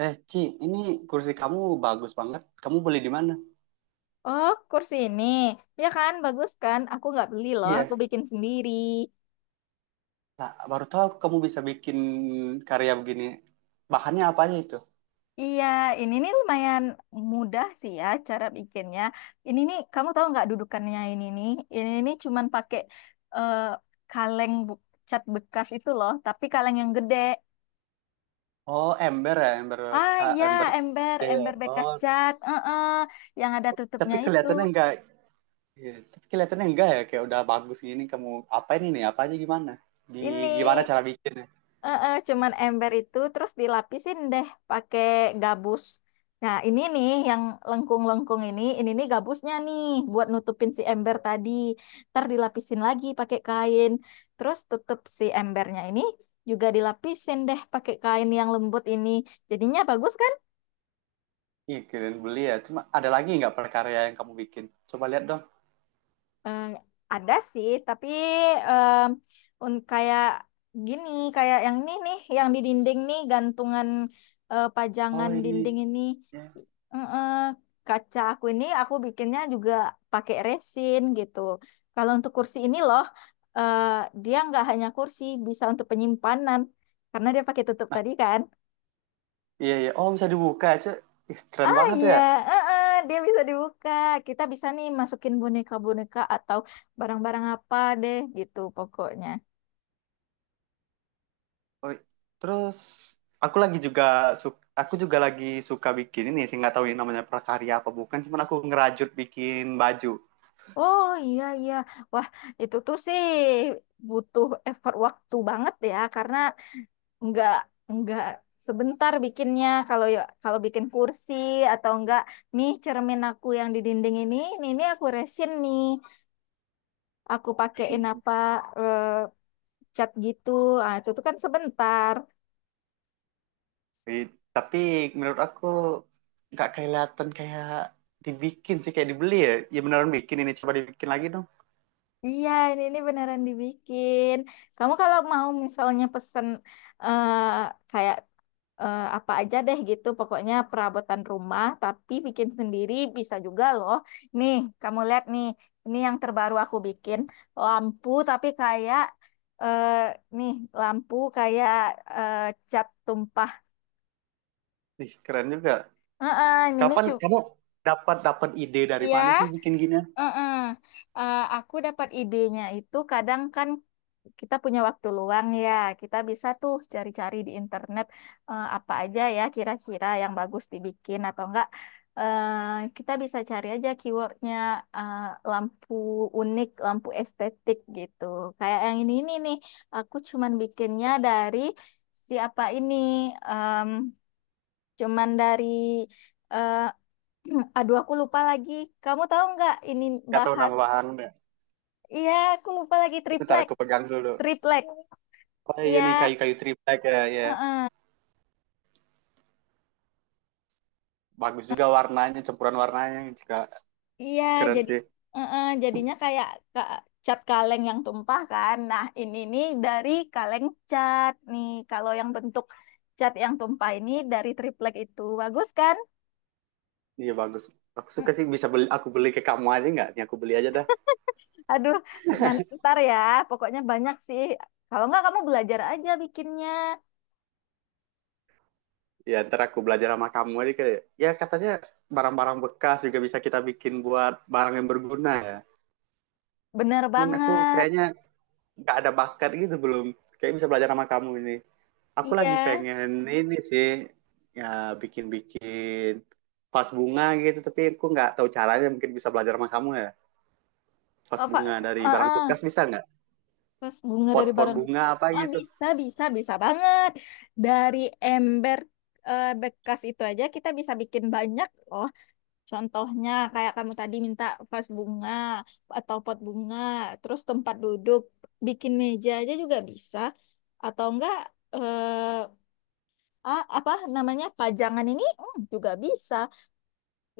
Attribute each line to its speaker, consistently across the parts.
Speaker 1: Ci, ini kursi kamu bagus banget. Kamu beli di mana?
Speaker 2: Oh, kursi ini. Ya kan, bagus kan? Aku nggak beli loh, aku
Speaker 1: Iya.
Speaker 2: bikin sendiri.
Speaker 1: Nah, baru tahu aku kamu bisa bikin karya begini. Bahannya apa aja itu?
Speaker 2: Iya, ini nih lumayan mudah sih ya cara bikinnya. Ini nih, kamu tahu nggak dudukannya ini nih? Ini nih cuman pakai eh, kaleng bu- cat bekas itu loh, tapi kaleng yang gede.
Speaker 1: Oh, ember ya, ember
Speaker 2: Ah ya,
Speaker 1: ember.
Speaker 2: ember,
Speaker 1: Iya,
Speaker 2: ember bekas
Speaker 1: oh,
Speaker 2: cat, yang ada tutupnya
Speaker 1: tapi
Speaker 2: itu.
Speaker 1: kelihatannya enggak. Iya, tapi kelihatannya enggak ya, kayak udah bagus gini. Kamu apa ini nih? Apa aja gimana? Di Gimana
Speaker 2: Ini.
Speaker 1: cara bikinnya?
Speaker 2: Cuman ember itu terus dilapisin deh pakai gabus. Nah, ini nih yang lengkung-lengkung ini nih gabusnya nih buat nutupin si ember tadi. Ntar dilapisin lagi pakai kain. Terus tutup si embernya ini juga dilapisin deh pakai kain yang lembut ini. Jadinya bagus kan?
Speaker 1: Iya, kalian beli ya. Cuma ada lagi nggak perkarya yang kamu bikin? Coba lihat dong.
Speaker 2: Eh, ada sih, tapi em, kayak gini, kayak yang ini nih, yang di dinding nih,
Speaker 1: Oh,
Speaker 2: pajangan
Speaker 1: ini.
Speaker 2: dinding ini.
Speaker 1: Iya,
Speaker 2: Eh, eh, Kaca aku ini aku bikinnya juga pakai resin gitu. Kalau untuk kursi ini loh, eh, dia nggak hanya kursi, bisa untuk penyimpanan. Karena dia pakai tutup tadi kan.
Speaker 1: iya. Iya. Oh, bisa dibuka aja. Ih, keren
Speaker 2: Ah
Speaker 1: banget
Speaker 2: iya,
Speaker 1: ya.
Speaker 2: dia bisa dibuka. Kita bisa nih masukin boneka-boneka atau barang-barang apa deh gitu pokoknya.
Speaker 1: Oh, terus aku lagi juga suka, aku juga lagi suka bikin ini sih nggak tahu ini namanya prakarya apa bukan, cuman aku ngerajut bikin baju.
Speaker 2: Oh iya iya, wah itu tuh sih butuh effort waktu banget ya karena nggak nggak sebentar bikinnya kalau bikin kursi atau enggak nih cermin aku yang di dinding ini, aku resin nih, aku pakein eh, cat gitu, ah itu tuh kan sebentar.
Speaker 1: Eh, Tapi menurut aku nggak kelihatan kayak dibikin sih kayak dibeli ya. Ya beneran bikin ini coba dibikin lagi dong.
Speaker 2: Iya, ini beneran dibikin. Kamu kalau mau misalnya pesen eh, kayak apa aja deh gitu, pokoknya perabotan rumah, tapi bikin sendiri bisa juga loh. Nih, kamu lihat nih, ini yang terbaru aku bikin lampu, tapi kayak eh, nih lampu kayak eh, cat tumpah.
Speaker 1: Ih, keren juga.
Speaker 2: Heeh, ini, ini
Speaker 1: Kapan
Speaker 2: cu-
Speaker 1: kamu dapat dapat ide dari
Speaker 2: Iya,
Speaker 1: mana sih bikin gini?
Speaker 2: heeh. Aku dapat idenya itu kadang kan kita punya waktu luang ya, kita bisa tuh cari-cari di internet, apa aja ya kira-kira yang bagus dibikin atau enggak. Kita bisa cari aja keywordnya, eh, lampu unik, lampu estetik gitu. Kayak yang ini nih, aku cuman bikinnya dari siapa ini, em, cuman dari eh, aduh aku lupa lagi. Kamu tahu nggak ini
Speaker 1: Nggak tahu
Speaker 2: bahan?
Speaker 1: nama bahan.
Speaker 2: Iya, aku lupa lagi
Speaker 1: Bentar
Speaker 2: triplek,
Speaker 1: aku pegang dulu.
Speaker 2: triplek.
Speaker 1: Oh iya nih
Speaker 2: Iya.
Speaker 1: kayu-kayu triplek ya, ya. Bagus juga warnanya, campuran warnanya juga
Speaker 2: Iya,
Speaker 1: keren
Speaker 2: jadi
Speaker 1: sih.
Speaker 2: jadinya kayak ka- cat kaleng yang tumpah kan. Nah, ini nih dari kaleng cat nih. Kalau yang bentuk cat yang tumpah ini dari triplek itu bagus kan?
Speaker 1: Iya bagus. Aku
Speaker 2: Mm,
Speaker 1: suka sih bisa beli aku beli ke kamu aja nggak? Nih aku beli aja dah.
Speaker 2: Aduh, ntar ya. Pokoknya banyak sih. Kalau nggak kamu belajar aja bikinnya.
Speaker 1: Ya ntar aku belajar sama kamu aja kayak ya katanya barang-barang bekas juga bisa kita bikin buat barang yang berguna ya.
Speaker 2: Bener
Speaker 1: Cuman aku
Speaker 2: banget.
Speaker 1: kayaknya nggak ada bakat gitu belum. Kayak bisa belajar sama kamu ini. Aku
Speaker 2: Iya.
Speaker 1: lagi pengen ini sih ya bikin-bikin vas bunga gitu tapi aku nggak tahu caranya mungkin bisa belajar sama kamu ya. Vas
Speaker 2: Apa?
Speaker 1: bunga dari
Speaker 2: eh,
Speaker 1: barang
Speaker 2: eh,
Speaker 1: bekas bisa nggak?
Speaker 2: Pas bunga dari
Speaker 1: Pot-pot
Speaker 2: barang.
Speaker 1: bunga apa
Speaker 2: Ah,
Speaker 1: gitu.
Speaker 2: bisa, bisa, bisa banget. Dari ember bekas itu aja kita bisa bikin banyak loh. Contohnya kayak kamu tadi minta vas bunga atau pot bunga, terus tempat duduk, bikin meja aja juga bisa, atau enggak eh, apa namanya pajangan ini juga bisa.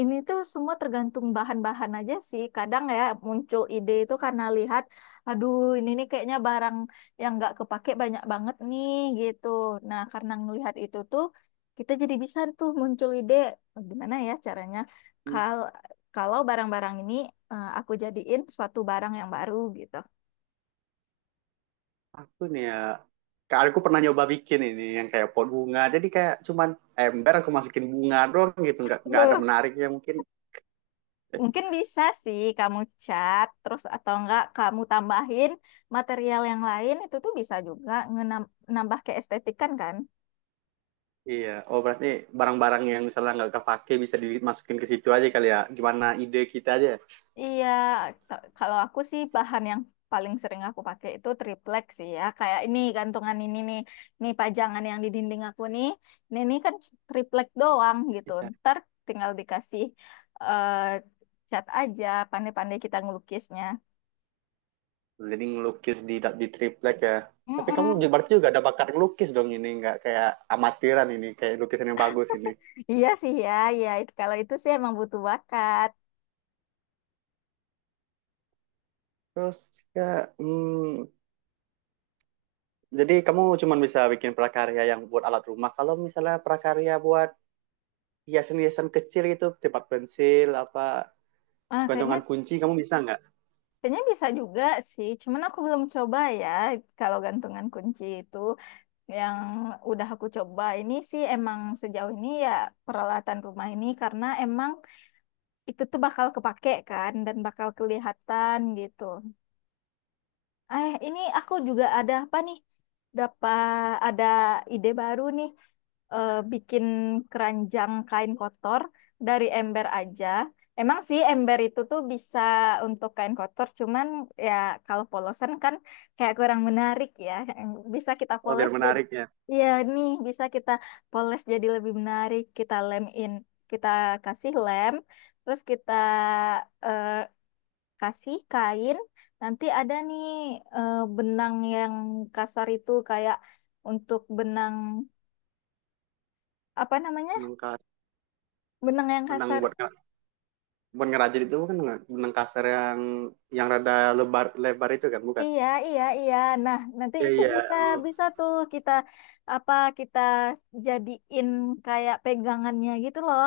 Speaker 2: Ini tuh semua tergantung bahan-bahan aja sih. Kadang ya muncul ide itu karena lihat, aduh ini nih kayaknya barang yang nggak kepake banyak banget nih gitu. Nah karena ngelihat itu tuh kita jadi bisa tuh muncul ide, "Oh, gimana ya caranya kalau kalau barang-barang ini aku jadiin suatu barang yang baru gitu."
Speaker 1: Aku nih ya, kayak aku pernah nyoba bikin ini yang kayak pot bunga. Jadi kayak cuman ember aku masukin bunga doang gitu, nggak ada
Speaker 2: Aduh,
Speaker 1: menariknya mungkin.
Speaker 2: mungkin bisa sih kamu cat terus atau enggak kamu tambahin material yang lain itu tuh bisa juga nambah keestetikan kan.
Speaker 1: Iya, oh berarti barang-barang yang misalnya nggak kepake bisa dimasukin ke situ aja kali ya. Gimana ide kita aja?
Speaker 2: Iya, kalau aku sih bahan yang paling sering aku pakai itu triplek sih ya. Kayak ini gantungan ini nih, ini pajangan yang di dinding aku nih. Ini kan triplek doang gitu.
Speaker 1: Iya.
Speaker 2: Ntar tinggal dikasih eh, cat aja, pandai-pandai kita ngelukisnya.
Speaker 1: Jadi ngelukis di triplek ya. Tapi kamu
Speaker 2: Mm-mm.
Speaker 1: juga berarti juga ada bakat ngelukis dong ini, nggak kayak amatiran ini, kayak lukisan yang bagus ini.
Speaker 2: Iya sih ya, kalau itu sih emang butuh bakat.
Speaker 1: Terus ya, hmm, jadi kamu cuma bisa bikin prakarya yang buat alat rumah. Kalau misalnya prakarya buat hiasan-hiasan kecil itu tempat pensil apa
Speaker 2: Ah, kayaknya
Speaker 1: gantungan kunci kamu bisa nggak
Speaker 2: kayaknya bisa juga sih. Cuman aku belum coba ya kalau gantungan kunci itu. Yang udah aku coba ini sih emang sejauh ini ya peralatan rumah ini karena emang itu tuh bakal kepake kan dan bakal kelihatan gitu. Ini aku juga ada apa nih? Dapat ada ide baru nih. Bikin keranjang kain kotor dari ember aja. Emang sih ember itu tuh bisa untuk kain kotor, cuman ya kalau polosan kan kayak kurang menarik ya. Bisa kita
Speaker 1: apa biar
Speaker 2: poles jadi,
Speaker 1: menarik ya
Speaker 2: ya nih bisa kita poles jadi lebih menarik. Kita lem in, kita kasih lem, terus kita eh, kasih kain, nanti ada nih benang yang kasar itu kayak untuk benang apa namanya
Speaker 1: benang kas
Speaker 2: benang yang
Speaker 1: benang
Speaker 2: kasar.
Speaker 1: buat buat ngerajut itu bukan nggak? Benang kasar yang rada lebar lebar itu kan bukan
Speaker 2: Iya, iya, iya. Nah nanti
Speaker 1: iya
Speaker 2: itu
Speaker 1: iya
Speaker 2: bisa
Speaker 1: oh.
Speaker 2: bisa tuh kita apa kita jadiin kayak pegangannya gitu loh.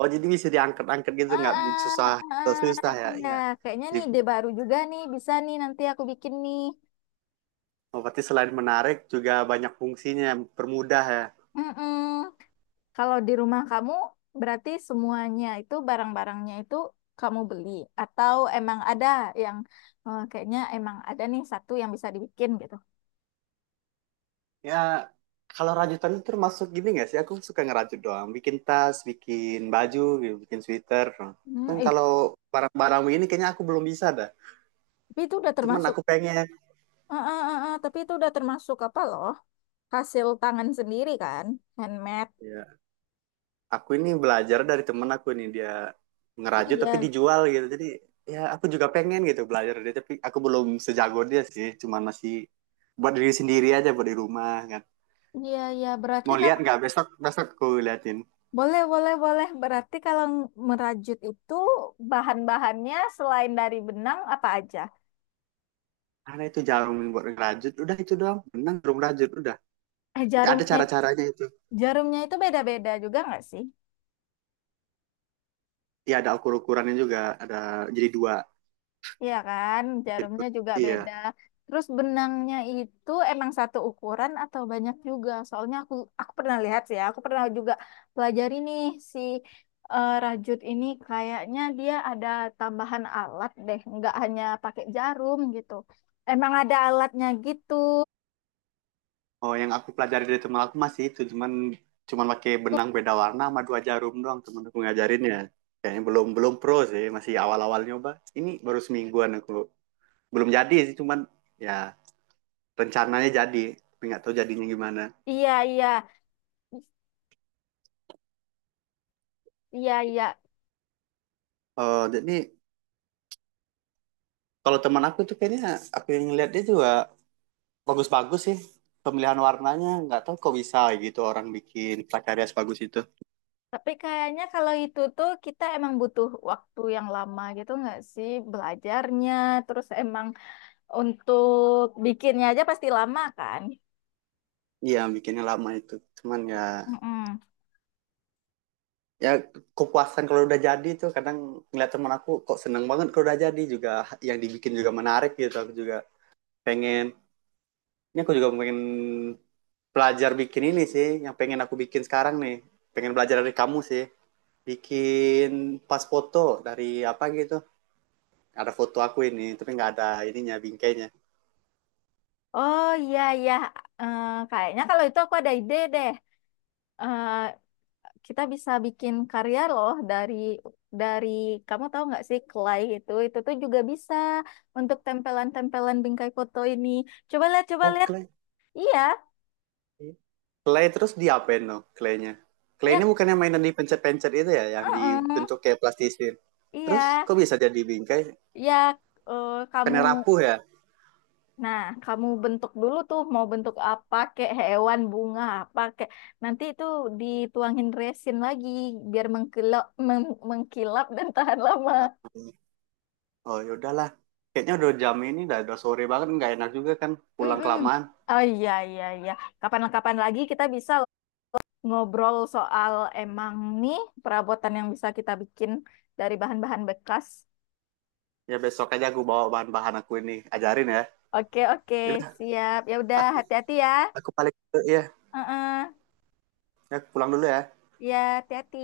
Speaker 1: Oh, jadi bisa diangkat-angkat gitu
Speaker 2: ah
Speaker 1: nggak
Speaker 2: ah,
Speaker 1: susah
Speaker 2: ah,
Speaker 1: susah ya
Speaker 2: iya,
Speaker 1: ya.
Speaker 2: kayaknya nih
Speaker 1: Jadi,
Speaker 2: ide baru juga nih bisa nih nanti aku bikin nih.
Speaker 1: oh, berarti selain menarik juga banyak fungsinya permudah ya.
Speaker 2: Mm-mm. Kalau di rumah kamu, berarti semuanya itu barang-barangnya itu kamu beli atau emang ada yang kayaknya emang ada nih satu yang bisa dibikin gitu.
Speaker 1: Ya, kalau rajutan itu termasuk gini nggak sih? Aku suka ngerajut doang. Bikin tas, bikin baju, gitu, bikin sweater. Cuman
Speaker 2: Ih,
Speaker 1: kalau barang-barang ini kayaknya aku belum bisa dah.
Speaker 2: tapi itu udah
Speaker 1: Cuman
Speaker 2: termasuk,
Speaker 1: aku pengen.
Speaker 2: tapi itu udah termasuk apa loh? Hasil tangan sendiri kan, handmade.
Speaker 1: Ya, aku ini belajar dari temen aku ini. Dia ngerajut
Speaker 2: Iya,
Speaker 1: tapi dijual gitu. Jadi ya aku juga pengen gitu belajar dari dia. Tapi aku belum sejago dia sih. Cuman masih buat diri sendiri aja, buat di rumah kan.
Speaker 2: iya, iya. Berarti
Speaker 1: Mau lihat
Speaker 2: kalau
Speaker 1: nggak? Besok, besok aku liatin.
Speaker 2: Boleh, boleh, boleh. Berarti kalau merajut itu bahan-bahannya selain dari benang apa aja?
Speaker 1: Karena itu jarum buat ngerajut, udah itu doang. Benang jarum rajut, udah. Ada
Speaker 2: Jarumnya,
Speaker 1: cara-caranya itu.
Speaker 2: jarumnya itu beda-beda juga nggak sih?
Speaker 1: Iya ada ukur-ukurannya juga, ada jadi dua.
Speaker 2: Iya kan, jarumnya juga
Speaker 1: Iya.
Speaker 2: beda. Terus benangnya itu emang satu ukuran atau banyak juga? Soalnya aku pernah lihat sih ya, aku pernah juga pelajari nih si rajut ini kayaknya dia ada tambahan alat deh, nggak hanya pakai jarum gitu. Emang ada alatnya gitu.
Speaker 1: Oh yang aku pelajari dari teman aku masih itu, cuman cuman pakai benang beda warna sama dua jarum doang teman aku ngajarinnya. Kayaknya belum belum pro sih, masih awal-awal nyoba. Ini baru semingguan aku. Belum jadi sih, cuman ya rencananya jadi, tapi nggak tahu jadinya gimana.
Speaker 2: Iya, iya. Iya, iya.
Speaker 1: Oh jadi kalau teman aku tuh kayaknya aku yang lihat dia juga bagus-bagus sih pemilihan warnanya nggak tahu kok bisa gitu orang bikin prakarya sebagus itu
Speaker 2: Tapi kayaknya kalau itu tuh kita emang butuh waktu yang lama gitu nggak sih belajarnya, terus emang untuk bikinnya aja pasti lama kan?
Speaker 1: iya bikinnya lama itu cuman ya
Speaker 2: Mm-mm.
Speaker 1: ya kepuasan kalau udah jadi tuh kadang ngeliat teman aku kok seneng banget kalau udah jadi juga yang dibikin juga menarik gitu aku juga pengen ini aku juga pengen belajar bikin ini sih yang pengen aku bikin sekarang nih pengen belajar dari kamu sih bikin pas foto dari apa gitu ada foto aku ini tapi nggak ada ininya bingkainya
Speaker 2: Oh iya iya. Kayaknya kalau itu aku ada ide deh. Eh, Kita bisa bikin karya loh dari kamu tahu nggak sih clay itu tuh juga bisa untuk tempelan-tempelan bingkai foto ini. Coba lihat coba
Speaker 1: oh
Speaker 2: lihat.
Speaker 1: clay
Speaker 2: Iya
Speaker 1: clay terus diapain no claynya clay
Speaker 2: ya,
Speaker 1: ini bukannya mainan dipencet-pencet itu ya yang
Speaker 2: mm-mm.
Speaker 1: dibentuk kayak plastisin terus
Speaker 2: Iya
Speaker 1: kok bisa jadi bingkai
Speaker 2: ya. Eh, kamu
Speaker 1: bukannya rapuh ya.
Speaker 2: Nah, kamu bentuk dulu tuh mau bentuk apa kayak hewan, bunga apa kayak nanti itu dituangin resin lagi biar mengkilap mengkilap dan tahan lama.
Speaker 1: Oh ya udahlah. Kayaknya udah jam ini, udah sore banget, nggak enak juga kan pulang
Speaker 2: Mm-mm.
Speaker 1: kelamaan.
Speaker 2: Oh iya iya iya. Kapan-kapan lagi kita bisa ngobrol soal emang nih perabotan yang bisa kita bikin dari bahan-bahan bekas.
Speaker 1: Ya besok aja aku bawa bahan-bahan aku ini, ajarin ya.
Speaker 2: Oke oke,
Speaker 1: Ya
Speaker 2: siap. Ya udah
Speaker 1: aku
Speaker 2: hati-hati ya.
Speaker 1: aku balik dulu ya.
Speaker 2: Heeh.
Speaker 1: Ya, aku pulang dulu ya.
Speaker 2: Ya, hati-hati.